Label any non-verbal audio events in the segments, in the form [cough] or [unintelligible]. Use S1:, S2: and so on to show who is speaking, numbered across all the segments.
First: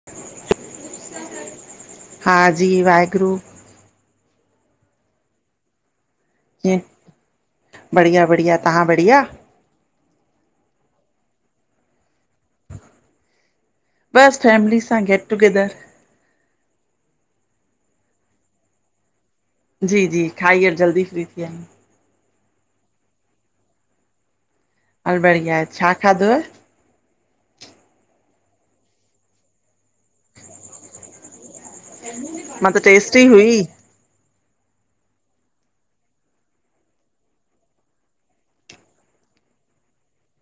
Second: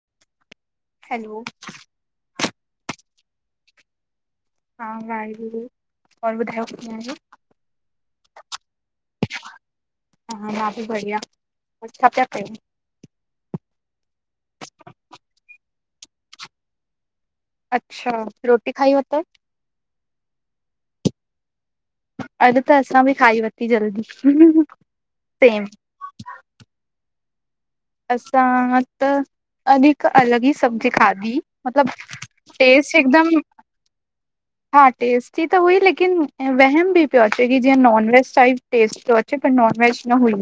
S1: [inaudible]
S2: Hello.
S1: हा जी वाहेगुरु।
S2: सतनाम वाहेगुरु। और ॿुधायो कीअं आहियो?
S1: बढ़िया- बढ़िया, तहां बढ़िया?
S2: हा मां बि बढ़िया, छा प्या कयो?
S1: बस फैमिली सां गेट टुगेदर।
S2: अच्छा! रोटी खाई वरतो?
S1: जी- जी, खाई जल्दी फ्री थी विया आयूं।
S2: अॼु त असां बि खाई वरती जल्दी।
S1: हल बड़िया आहे, छा खाधोव?
S2: असां त अॼु हिकु अलॻि ई सब्जी खाधी। मतलब
S1: मां त,
S2: टेस्ट
S1: टेस्टी
S2: हिकदम
S1: हुई?
S2: हा टेस्टी त हुई लेकिन वहम बि पियो अचे, जीअं नॉन वेज टाइप टेस्ट तो अचे पर नॉन वेज न हुई।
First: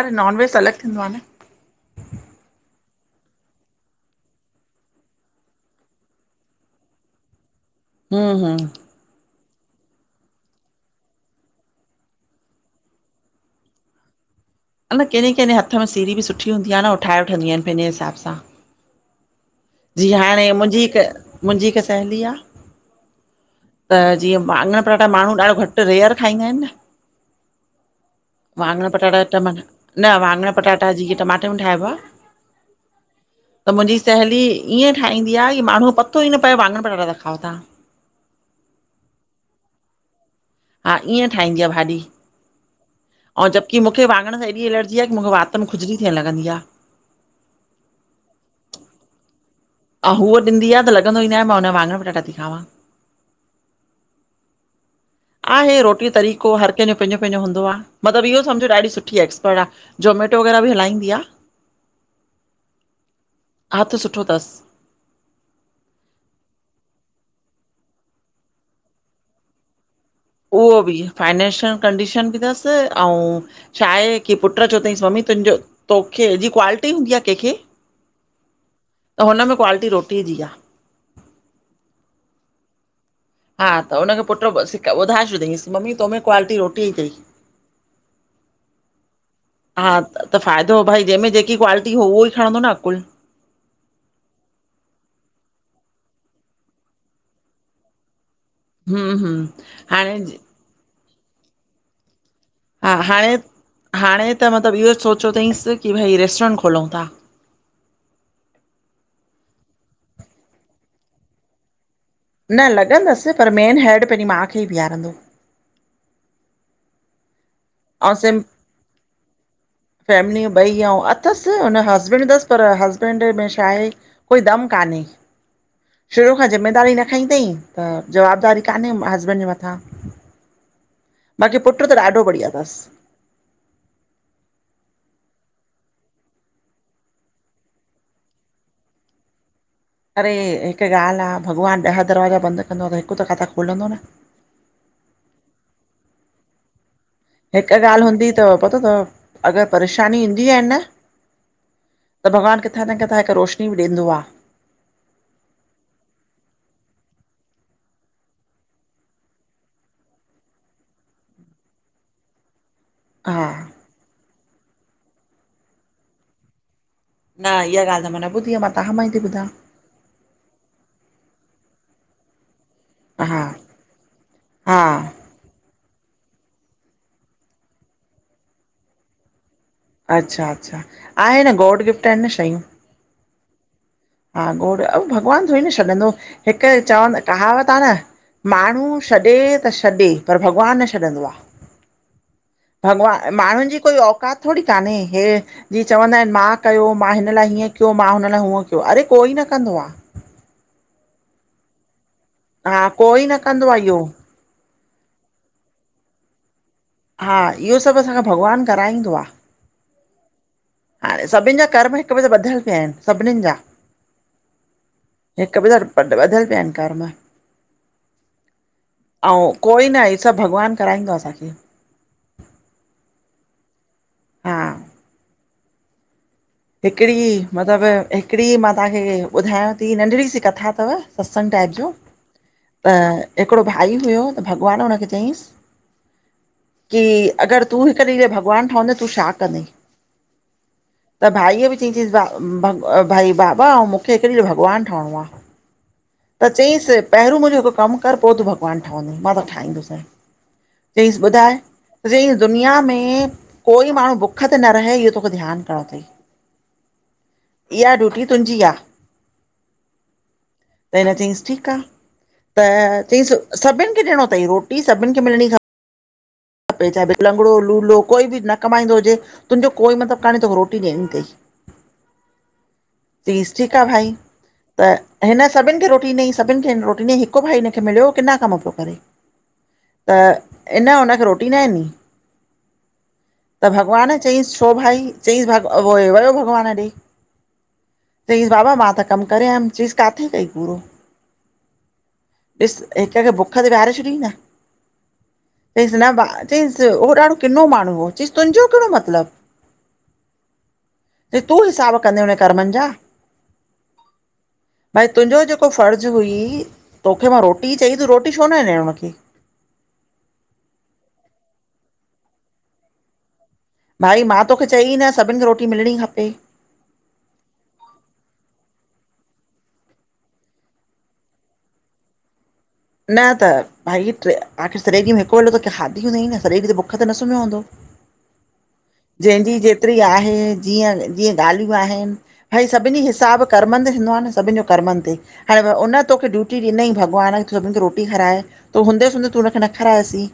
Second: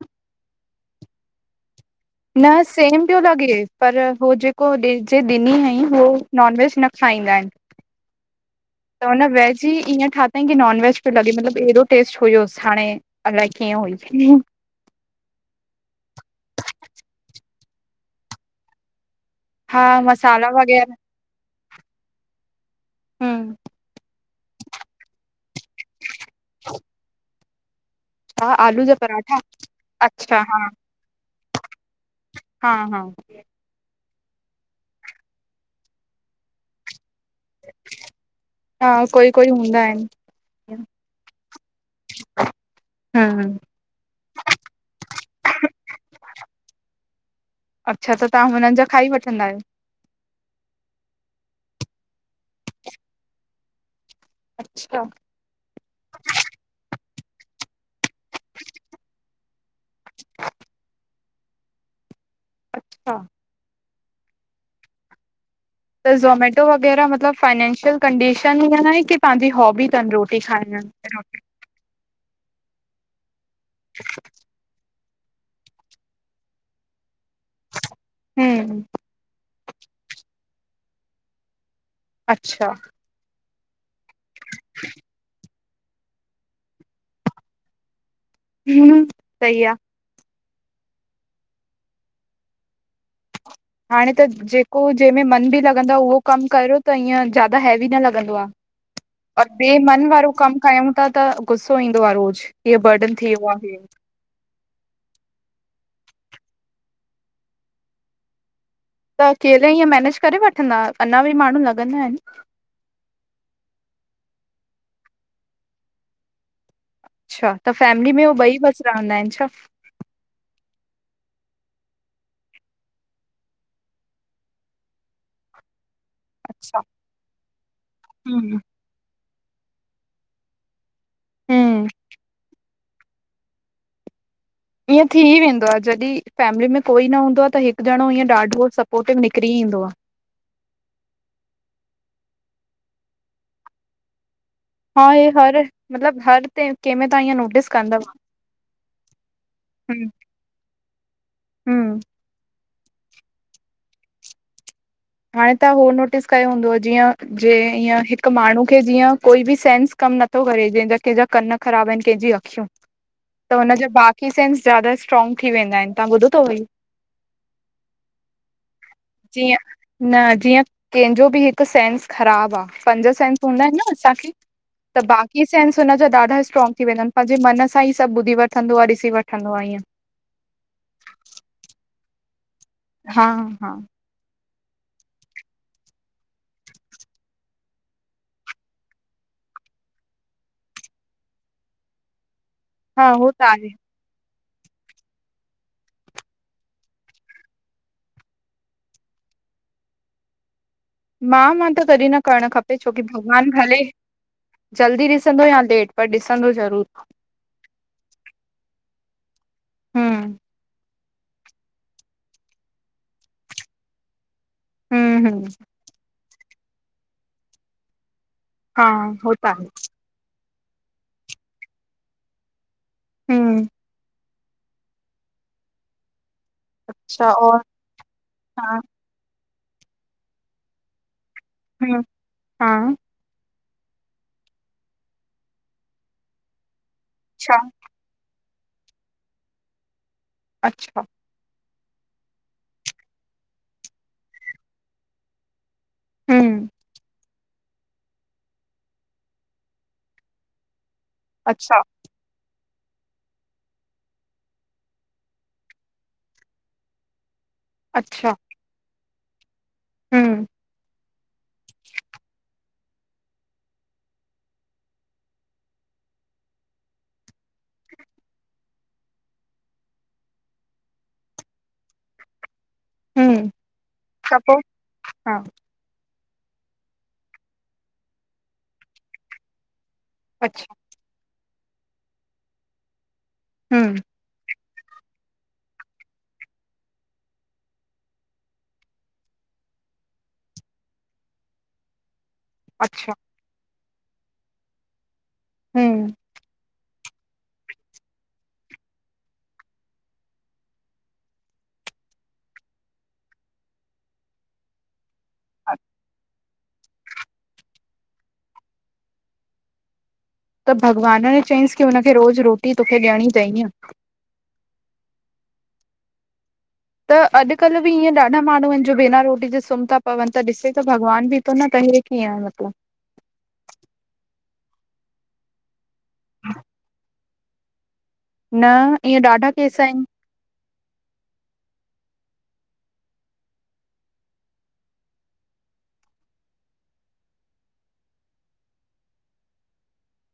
S1: अरे नॉन वेज त अलॻि थींदो आ न।
S2: न सेम पियो लॻे पर हूह जेको जे ॾिनी हूईं, हो नॉन वेज न खाईंदा आहिन।
S1: हं हं
S2: त हुन वेज ई ईअं ठातंईं कि नॉन वेज पियो लॻे मतलबु हेड़ो टेस्ट हुयसि हाणे। अलाए कीअं हुई।
S1: अंञां केंजे केंजे हथ में सीड़ी बि सुठी हूंदी आ न उह ठाहे वठंदियूं आहिनि पंहिंजे हिसाब सां।
S2: हा
S1: जी हाणे
S2: मसाला
S1: मुंहिंजी
S2: वग़ैरह
S1: हिक मुंहिंजी हिक साहेङी आ,
S2: हम्म
S1: त जीअं वाङण पटाठा माण्हू ॾाढो घटि घटु, रेयर खाईंदा आहिन न।
S2: छा आलू
S1: वांङण
S2: जा
S1: पटाटा
S2: पराठा
S1: टम, न
S2: अच्छा
S1: वाङण
S2: हा
S1: पटाटा जेके टमाटे में ठाहिबा हा।
S2: हा हा
S1: त मुंहिंजी सहेली ईअं ठाहींदी आहे कि माण्हू पत्तो ई न पए वाङण पटाटा ता खाओ तां।
S2: हा, कोई कोई हूंदा आहिन।
S1: हा ईअं ठाहींदी आ भाॼी।
S2: किककक [inaudible]
S1: ऐं जब की मूंखे वांॻण सां एॾी एलर्जी आ कि मूंखे वात में खुजली थियणु लॻंदी आ।
S2: अच्छा। त तव्हां हुननि जा खाई वठंदा आहियो।
S1: हा। उह ॾी आहे त लॻंदो ई न आहे मां हुनजा वांङण पटाट थी खावां।
S2: ठटटट। अच्छा
S1: आहे इ रोटी जो तरीक़ो हर कंहिंजो पंहिंजो पंहिंजो हूंदो आहे मतिलब इहो समझो ॾाढी सुठी एक्सपर्ट आहे। जोमेटो। वग़ैरह बि हलाईंदी आहे
S2: अच्छा।
S1: हाथ सुठो अथसि।
S2: त ज़ोमेटो वग़ैरह मतलब फाइनंशियल कंडीशन ईअ आहे की पांजि हॉबी तन रोज़।
S1: उहो बि फाइनेंंशियल कंडीशन बि तसि अउ। छा। आहे की पुटु चओ तईंस मम्मी तुंहिंजो तोखे जी क्वालिटी हूंदी आ कंहिंखे।
S2: हू।
S1: त हुन में क्वालिटी रोटीअ जी आ।
S2: अच्छा।
S1: हा त हुनखे पुटु सख ॿुधाए छॾियईसि मम्मी तोमे क्वालिटी रोटी जीई तई। [inaudible]
S2: हम। सही आ।
S1: हा त फ़ाइदो भई जंहिंमें जेकी क्वालिटी हो उहो ई खणंदो न अकुल।
S2: हाणे त जेको जंहिंमें मन बि लॻंदो आहे उहो कमु करियो त ईअं ज्यादा हैवी न लॻंदो आहे।
S1: हम्म
S2: और
S1: हम्म
S2: बॿे मन
S1: हाणे
S2: वारो कम कयूं था त गुसो ईंदो आहे रोज़। हीअ
S1: हा।
S2: बर्डन थी
S1: हाणे,
S2: वियो आहे
S1: हाणे, त मतिलब इहो सोचियो अथईसि की भई रेस्टोरंट खोलूं था।
S2: त अकेले ईअं मेनेज करे वठंदा अञा बि माण्हू लॻंदा आहिनि।
S1: न लॻंदसि पर मेन हैड पंहिंजी माउ खे ई बीहारंदो।
S2: अच्छा। त फैमिली
S1: ऐं
S2: में उए
S1: सिम
S2: ॿई बसि रहंदा आहिनि छा।
S1: फैमिली ॿई ऐं अथसि हुनजो हस्बैंड अथसि पर हस्बैंड में छा आहे। कोई दम कानहे। शुरू खां
S2: अच्छा
S1: ज़िमेदारी न खईं तई त
S2: हम्म
S1: जवाबदारी कान्हे हस्बैंड जे मथां। हा बाकी पुट
S2: हम्म
S1: त ॾाढो बढ़िया अथसि।
S2: ईअं थी ई वेंदो आहे जॾहिं फैमिली में कोई न हूंदो आहे त हिकु ॼणो ईअं ॾाढो सपोटिव निकिरी ईंदो आ।
S1: अड़े हिकु ॻाल्हि आहे भॻवानु ॾह दरवाजा बंदि कंदो आहे त हिकु त किथा खोलंदो न।
S2: हा हे हर मतलब हर ते। कह में तव्हां हिय।
S1: हिकु ॻाल्हि हूंदी तव पतो तव अगरि
S2: हम्म
S1: परेशानी ईंदी आहे न।
S2: हम्म
S1: त भॻवानु किथां न किथां हिक रोशनी बि ॾींदो आहे।
S2: हाणे त हो नोटिस कयो हुंदुव जीअं। जे ईअं हिक माण्हू खे जीअं कोई बि सेंस कम नथो करे जहिंजा कंहिंजा कन ख़राब आहिनि कंहिंजी अखियूं।
S1: हा।
S2: हुन जा बाक़ी सेंस जदा स्ट्रॉंग थी वेंदा आहिनि तव्हां ॿुधो तव इहो।
S1: न इहा ॻाल्हि त मां न ॿुधी आ मां तव्हां मां ई थी ॿुधां।
S2: जीअं न जींअ कंहिंजो बि हिकु सेंस ख़राबु आ। पंज सेंस
S1: हा
S2: हूंदा आहिनि न असांखे
S1: हा
S2: त बा ई सेंस हुन जा ॾाढा स्ट्रॉग थी वेंदा आहिनि पंहिंजे मन सां ई सभु ॿुधी वठंदो आ ॾिसी वठंदो आ ईअं।
S1: अच्छा। अच्छा। आहे न गोड़ गिफ्ट आहिनि न शयूं।
S2: हा। हा।
S1: हा गोड़ भॻवानु थोई न छॾंदो हिकु चवंद कहावत आहे न। माण्हू छॾे त छॾे पर भॻवानु न छॾंदो आहे
S2: हा उहो
S1: भॻवान
S2: त आहे
S1: माण्हुनि जी कोई औकात थोरी कोान्हे हे जीअं चवंदा आहिनि मां कयो मां हिन लाइ हीअं कयो मां हुन लाइ हूअं कयो अड़े कोई न कंदो आहे
S2: मां मां त कडहिं न करणु खपे
S1: हा
S2: छोकी
S1: कोई न
S2: भॻवानु
S1: कंदो आ
S2: भले
S1: इहो
S2: जल्दी ॾिसंदो या लेट पर ॾिसंदो ज़रूर
S1: हा इहो सभु अंसाखा भॻवानु कराईंदो आहे
S2: हम्म
S1: हाणे सभिनि जा कर्म हिक ॿिए सां ॿधल पिया आहिन सभनिन जा
S2: हम्म हम्म
S1: हिकु ॿिए वट पर त वधल पिया आहिनिनकार मां
S2: हा हो त
S1: आउं
S2: आहे
S1: कोई न हे सभु भॻवानु कराईंदो असांखे
S2: हम
S1: हा हिकिड़ी
S2: अच्छा और
S1: मतिलबु हिकिड़ी मां
S2: हा
S1: तव्हांखे ॿुधायांव थी नंढड़ी सी कथा अथव सत्संग टाइप जूं
S2: हम्म हा
S1: त हिकिड़ो भाई हुयो त भॻवानु हुनखे चयईसि कि
S2: अच्छा
S1: अगरि तूं हिक डिह जो भॻवानु ठहंदे तूं छा कंदे
S2: अच्छा
S1: त भाईअ बि चईं चयसि भई बाबा मूंखे हिकु डिहु भॻवानु ठहिणो आहे त
S2: हम्म
S1: चयईंसि पहिरियों मुंहिंजो हिकु कमु कर पोइ तूं भॻवानु ठहंदे मां तोखे ठईंदोसाई चईसि ॿुधाए
S2: अच्छा
S1: सजी दुनिया में कोई माण्हू भुख ते न रहे इहो तोखे ध्यानु करिणो अथई इहा ड्यूटी तुंहिंजी आहे
S2: हम
S1: त हिन चयईसि ठीकु आहे त चयसि सभिनि खे ॾियणो अथई रोटी सभिनि खे मिलणी खप छा भ लंगड़ो लुलो कोई बि न कमाईंदो हुजे तुंहिंजो कोई मतिलबु काने तोखे रोटी ॾियणी अथई
S2: हम्म
S1: चयइस ठीकु आहे भाई त
S2: हा
S1: हिन सभिनि खे रोटी ॾई सभिनि खे हिन रोटी डिनी हिकु भाई हिन खे मिलियो किना कम पियो करे त
S2: अच्छा
S1: हिन उनखे रोटी न डिनी त
S2: हम्म
S1: भॻवान चईसि छो भाई चईस भ वियो भॻवानु ॾे चईस बाबा मां त कम करे आयम चईस काथे कईय पूरो ॾिस हिक
S2: अच्छा
S1: खे भुख ते वेहारे छॾींन न चइस न
S2: हम्म
S1: ॾीस उहो ॾाढो किनो माण्हू हो चइस तुंहिंजो कहिड़ो मतलब चइस तूं हिसाबु कंदे हुनए कर्मनि जा भई तुंहिंजो जेको फर्ज़ु हुई तोखे मां रोटी ई चई त रोटी छो न ॾियणु उनखे
S2: त भॻवान न चयईंसि की हुनखे रोज़ु रोटी तोखे ॾियणी तइ इय
S1: भाई मां तोखे चई न सभिनि खे रोटी मिलणी खपे
S2: त अॼुकल्ह बि ईअं ॾाढा माण्हू आहिनि जो बिना रोटी जे सुम्हहि था पवनि त ॾिसे त भॻवान बि थो न त हे कीअं मतलब
S1: न त भई आख़िर सॼे ॾिह में हिकु वेलो त खादी हूंदीई न सॼे ॾिह त भूख ते न सुम्हियो हूंदो
S2: न ईअं ॾाढा
S1: जंहिंजी
S2: केस
S1: जेतिरी
S2: आहिनि
S1: आहे जीअं जीअं ॻाल्हियूं आहिनि भई सभिनी हिसाबु कर्मनि ते थींदो आहे न सभिनी जो कर्मनि ते हाणे उन तोखे ड्यूटी ॾिनई भॻवान सभिनि खे रोटी खाराए, हूंदे सूंदे तू हुनखे न खारायसी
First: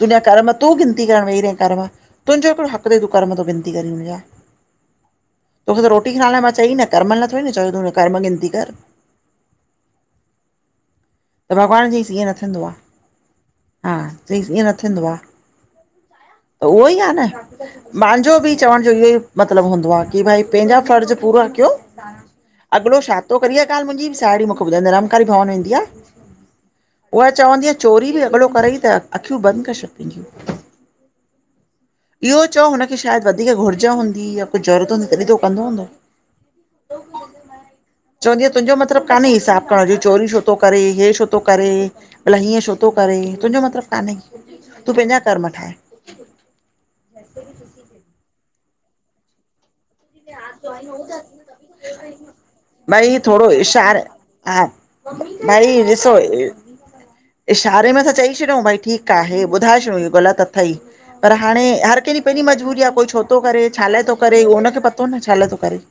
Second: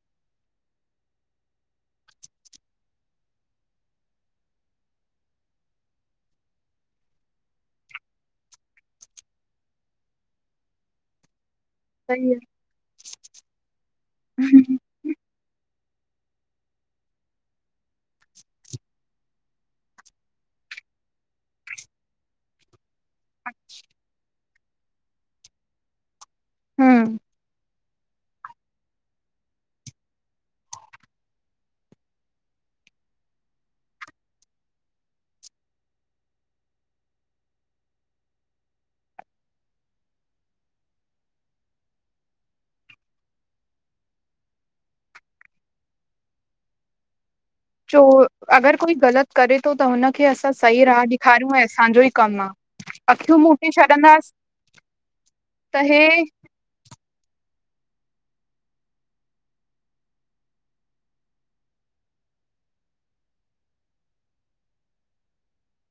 S1: तुंजा कर्म तूं गिनती करणु वेही रहें करण तुंहिंजो कहिड़ो हक़ तई तूं कर्म थो गिनती करी मुंहिंजा। तोखे त रोटी नाले लाइ मां चई न, कर्मनि लाए थोॾी न चयो तूं कर्म गिनती कर। भॻवानु चईसि ईअं
S2: सही
S1: न थींदो आ, हा, चईसि ईअं
S2: आहे
S1: न थींदो आ। उहो ई आ न। मांजो बि चवण जो इहो ई मतिलबु हूंदो आ कि भई पंहिंजा फर्ज़ पूरा क्यो। अॻिलो छा थो करी ईया ॻाल्हि मुंहिंजी साहेड़ी मुखे ॿुधाईंदी आ, निरंकारी भवन वेंदी आ।
S2: हम्म।
S1: उहा चवंदी आ चोरी बि अॻिलो करई त अख़ियूं बंदि करे छॾि पंहिंजूं। इहो चओ हुनखे शायदि वधीक घुर्ज हूंदी, या कुझु ज़रूरत हूंदी तॾहिं त हू कंदो हूंदो। चवंदी आ तुंहिंजो मतिलबु काने हिसाबु करण जो, चोरीयूं छो तो करे हे छो तो करे। भला हीअं छो थो करे तुंहिंजो मतिलबु कान्हें, तूं पंहिंजा कर्म ठाह। ह [unintelligible]
S2: चोरु, अगर कोई ग़लत करे थो त हुनखे असां सही राह ॾेखारियूं ऐं असांजो ई कमु आ।
S1: भई थोरो इशार, हा भई
S2: त
S1: ॾिसो
S2: हे
S1: इशारे में त चई छॾियूं भई ठीकु आहे ॿुधाए छॾियूं इहो ग़लत अथई। पर हाणे, हर कंहिंजी पंहिंजी मजबूरी आ कोई छो तो करे छा लाइ तो करे उहो हुनखे पतो न, छा लाइ तो करे।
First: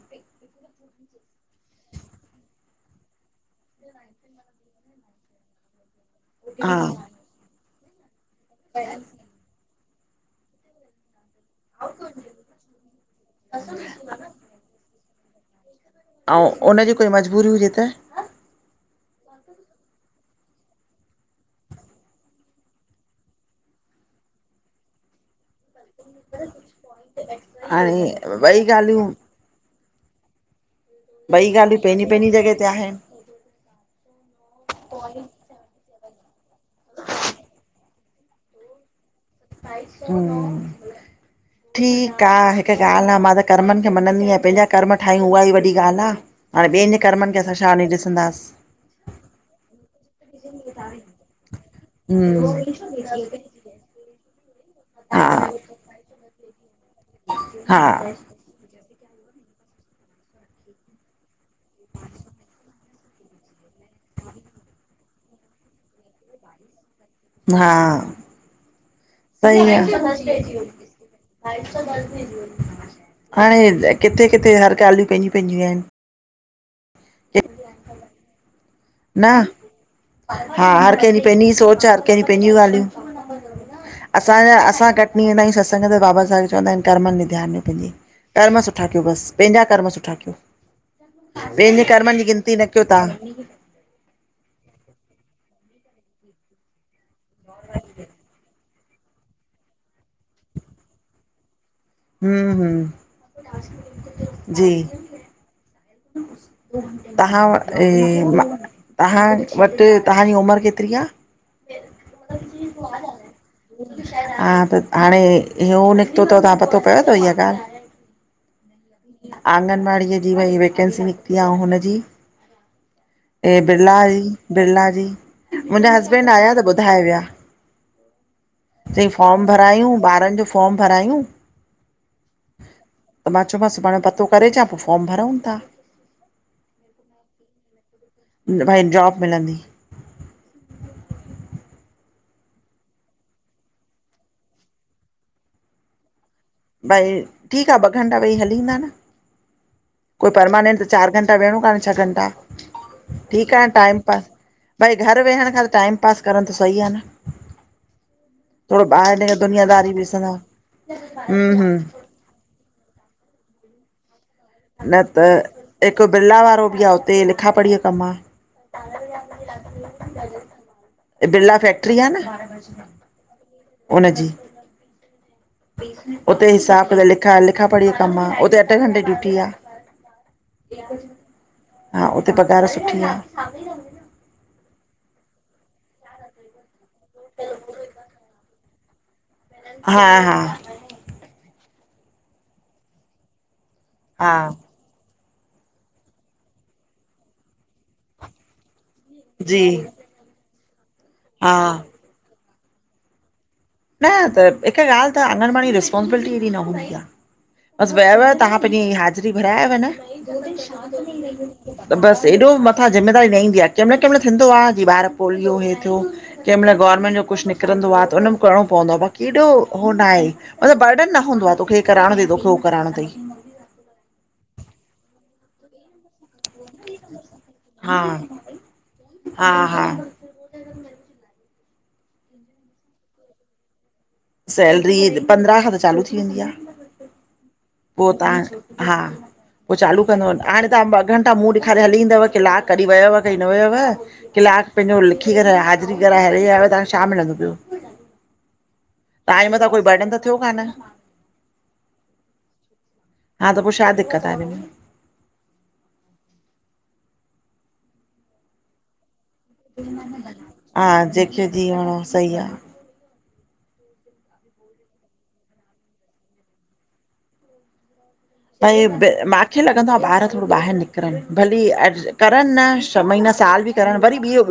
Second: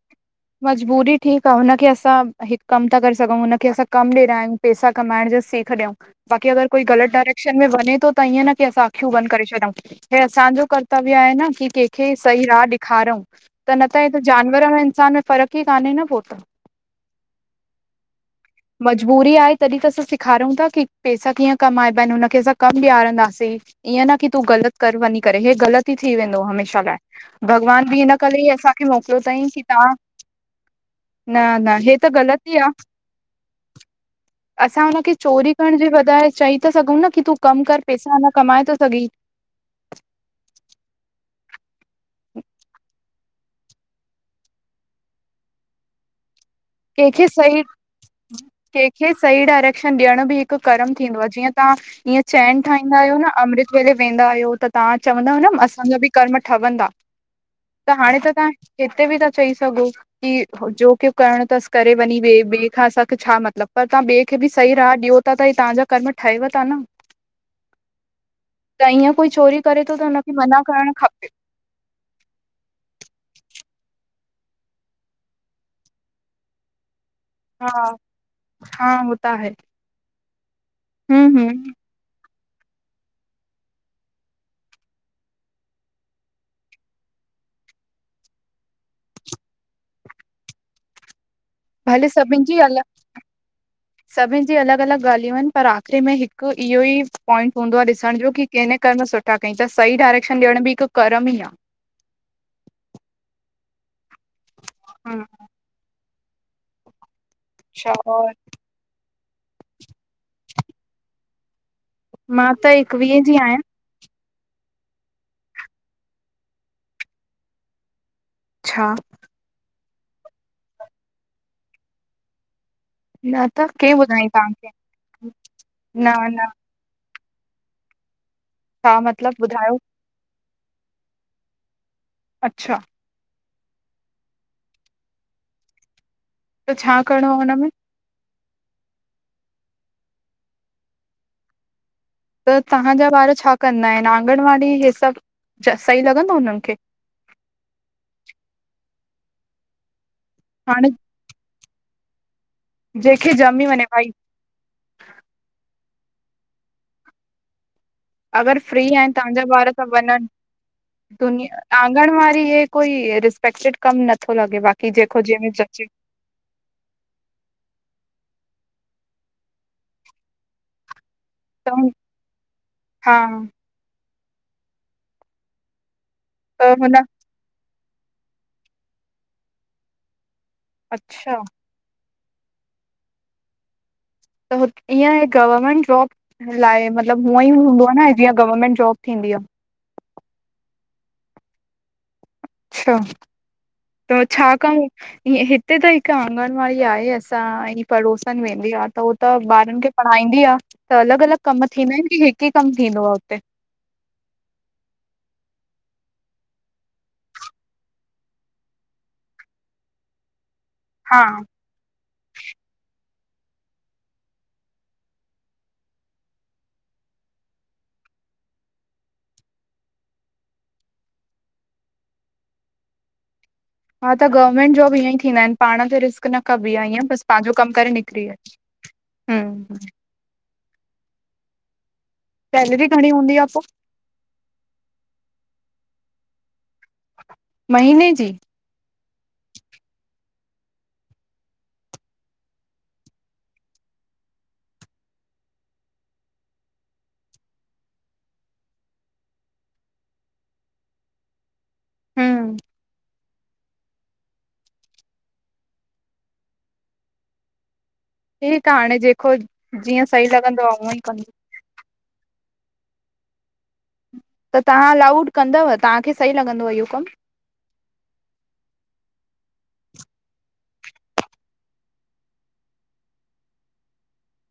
S2: मजबूरी ठीकु आ, हुनखे असां, हिकु कमु था करे सघऊं हुनखे असां कमु ॾिरायूं। पैसा कमाइण जा सीख ॾियऊं। बाक़ी अगरि
S1: हा
S2: कोई ग़लति डायरेक्शन में वञे थो त ईअं न की असां अख़ियूं बंदि करे छॾऊूं। हे असांजो कर्तव्य आहे न कि केखे सही राह ॾेखारऊ, त न हेत जानवर ए इंसान में फ़र्क़ु ई कान्हे न? त
S1: अऊं उनजी कोई मजबूरी हुजे त?
S2: मजबूरी आहे तॾी त असां सेखारूं था, कि पैसा कीअं कमाइबा आहिनि, हुनखे असां कमु ॾियारंदासे। ईअं न कि तूं ग़लत कर वनि करे, हे ग़लत थी वेंदो हमेशा लाइ भॻवान
S1: हाणे
S2: बि हिन करे ई
S1: ॿई
S2: असांखे
S1: ॻाल्हियूं
S2: मोकिलियो अथईं की तां
S1: ॿई ॻाल्हियूं पहिंजी पहिंजी
S2: ग़लति
S1: जॻह
S2: ई
S1: ते
S2: आ
S1: आहिनि।
S2: असां हुनखे चोरी करण जे बजाए चईता सघऊं न कि तूं कमु कर, पैसा न कमाए थो सघीं।
S1: हम्म। ठीकु आ, हिक ॻाल्हि आ मां त कर्मनि खे मञंदी आहियां पंहिंजा कर्म ठाहियूं उहा ई वॾी ॻाल्हि आ।
S2: कंहिंखे
S1: कर्मनि खे असां
S2: सही
S1: छानी ॾिसंदासीं।
S2: कंहिंखे सही डायरेक्शन ॾियण बि हिकु कर्म थींदो आ, जीअं तां ईअं चैन ठाहींदा आहियो न
S1: हम्म,
S2: अमृत केडे वेंदा आहियो, त तां
S1: हा
S2: चवंदव न, असांजा बि कर्म ठवंदा।
S1: हा
S2: त हाणे त तां, हिते बि था चई सघो, कि जोकिब् करण तसि करे वञी वेहु ॿिए खां असांखे छा मतिलबु, पर तां ॿिए खे बि सही राह ॾियो था त तांजा कर्म ठहेव ता न।
S1: हा।
S2: त ईअं कोई चोरी
S1: सही
S2: करे तो त हुनखे मना
S1: आहे
S2: करणु खपे।
S1: हाणे किथे किथे हर ॻाल्हियूं पंहिंजूं पंहिंजियूं आहिनि।
S2: हा। हा
S1: न
S2: ॿुधाहि।
S1: हा, हर कंहिंजी पंहिंजी सोच हर कंहिंजी पहिंजियूं ॻाल्हियूं। असांजा असां कटनी वेंदा आहियूं सत्संग ते बाबा साहिब चवंदा आहिनि कर्मनि ॾे ध्यानु ॾियो पंहिंजी। कर्म सुठा कयो बसि, पंहिंजा कर्म सुठा कयो। ॿियन जे
S2: भले
S1: कर्मनि जी
S2: सभिनि
S1: गिनती न
S2: अल
S1: कयो तां।
S2: सभिनि जी अलॻि अलॻि ॻाल्हियूं आहिनि, पर आख़िरी में हिकु इहो ई पॉइंट हूंदो आ ॾिसण जो की केने कर्म सुठा कई। त सही डायरेक्शन ॾियण बि हिकु कर्म ई आ।
S1: हम् हम् जी
S2: हम्म
S1: तव्हां वट
S2: अच्छा
S1: ई
S2: और
S1: मां तव्हां वटि, तव्हांजी उमिरि केतिरी आ?
S2: मां त एकवीह जी आहियां।
S1: हा त हाणे इ हो निकितो तव तव्हां पतो पियो अथव इहा ॻाल्हि?
S2: छा?
S1: आंगनवाड़ीअ जी भाई वेकैन्सी निकिती आ अऊ हुनजी
S2: न
S1: हे
S2: त कंहिं
S1: बिरला इ
S2: ॿुधाई तव्हांखे?
S1: बिरला जी, मुंहिंजा
S2: न
S1: हसबैंड
S2: न
S1: आया त ॿुधाए विया।
S2: छा
S1: चई फॉर्म
S2: मतिलबु ॿुधायो
S1: भरायूं ॿारनि जो फॉर्म भरायूं
S2: अच्छा
S1: त मां चयोमास सुभाणे पतो करे अचां पो फॉर्म भरंऊ था।
S2: त छा करिणो आ हुन में?
S1: भई जॉब मिलंदी।
S2: त तव्हांजा ॿार छा कंदा आहिनि, आंगनवाड़ी इहे सभु सही लॻंदो उन्हनि खे?
S1: भई ठीक आ ॿ घंटा वेही हली इंदा न। कोई परमानेंट त
S2: हाणे
S1: चारि घंटा वेहणो काने छह घंटा
S2: जंहिंखे
S1: ठीकु
S2: ॼमी
S1: आहे
S2: वञे
S1: टाइम
S2: भई
S1: पास। भई घरु वेहण खां त टाइम पास करणु त सही आ न।
S2: अगरि फ्री
S1: थोरो
S2: आहिनि
S1: ॿाहिरि निकरी
S2: तव्हांजा ॿार त
S1: दुनियादारी बि ॾिसंदा
S2: वञनि।
S1: हम्म हम्म
S2: आंगनवारी हे कोई रिसपेक्टेड कम न
S1: न त हिकु बिरला वारो बि आ उते लिखा पढ़ीअ कमु आ। [unintelligible] बिरला
S2: त हुन
S1: फैक्ट्री आ न,
S2: हा
S1: हुनजी। उते
S2: त
S1: हिसाब
S2: हुन
S1: लिखा, लिखा पढ़ी कम आ उते अठे घंटे ड्यूटी आ।
S2: अच्छा
S1: हा उते पघार सुठी आ।
S2: त हु ईअं गवर्मेंट जॉब लाइ, मतलबु हूअं ई हूंदो आहे न जीअं गवर्मेंंट जॉब थींदी आ।
S1: हा हा
S2: अच्छा त
S1: हा
S2: छा कम ईअ हिते त हिकु आंगनवाड़ी आहे, असांजी पड़ोसन वेंदी आ त हो त
S1: जी
S2: ॿारनि खे पढ़ाईंदी आ, त अलॻि अलॻि
S1: हा
S2: कम थींदा आहिनि कि हिकु ही कमु थींदो आ हुते?
S1: न त हिकु ॻाल्हि त अंगन वाणी रिस्पोंसिबिलिटी हेएॾी न हूंदी आ। बसि वयव तव्हां पंहिंजी हाज़िरी भरायव न
S2: हा
S1: त बसि एॾो मथां ज़िमेदारी न ईंदी आ। कंहिं महिल कंहिं महिल थींदो आ जिअ ॿार पोलियो हेीअ थियो कंहिं महिल गवर्नमेंट जो कुझु निकिरंदो त उन म करणो पवंदो आ, बकी एॾो हो ना आहे मतिलबु बर्डन न हूंदो आ, तोखे हे कराइणो अथई, तोखे हू कराइणो अथई।
S2: हा त गवर्नमेंट जॉब इअं ही थींदा आहिनि पाण ते रिस्क क न कबी आ ईअ बसि पंहिंजो कम करे
S1: हा
S2: निकिरी अच।
S1: हा हा
S2: हम्म सैलरी घणी हूंदी आ पो।
S1: सैलरी पंद्रहं खां त चालू थी वेंदी आ। पो
S2: महीने जी?
S1: तव्हां हा उह चालू कंदो आ। हाणे तव्हां ॿ घंटा मूंं ॾेखारे हली ईंदव कलाकु कॾहि वयव कई न वयव। कीलाकु पंहिंजो लिखी करे हाज़री कराए हली आयव तव्हांखे छा मिलंदो ॿियो। तहांजे मथां कोई बर्डन त थियो कान्ह।
S2: हम्म
S1: ह त पो शा दिक्क़त आ इन में?
S2: ठीकु आ हाणे जेको- जीअं सही लॻंदो आ उअं ई कंदो।
S1: जींअ हणो सही आ।
S2: त तहां अलाउड कंदव, तहांखे सही लॻंदव इहो कमु?
S1: भ मांखे लॻंदो आ, ॿार थोड़ो ॿाहिरि निकिरन, भली करन न छह महीना साल बि करण, वरी ॿियो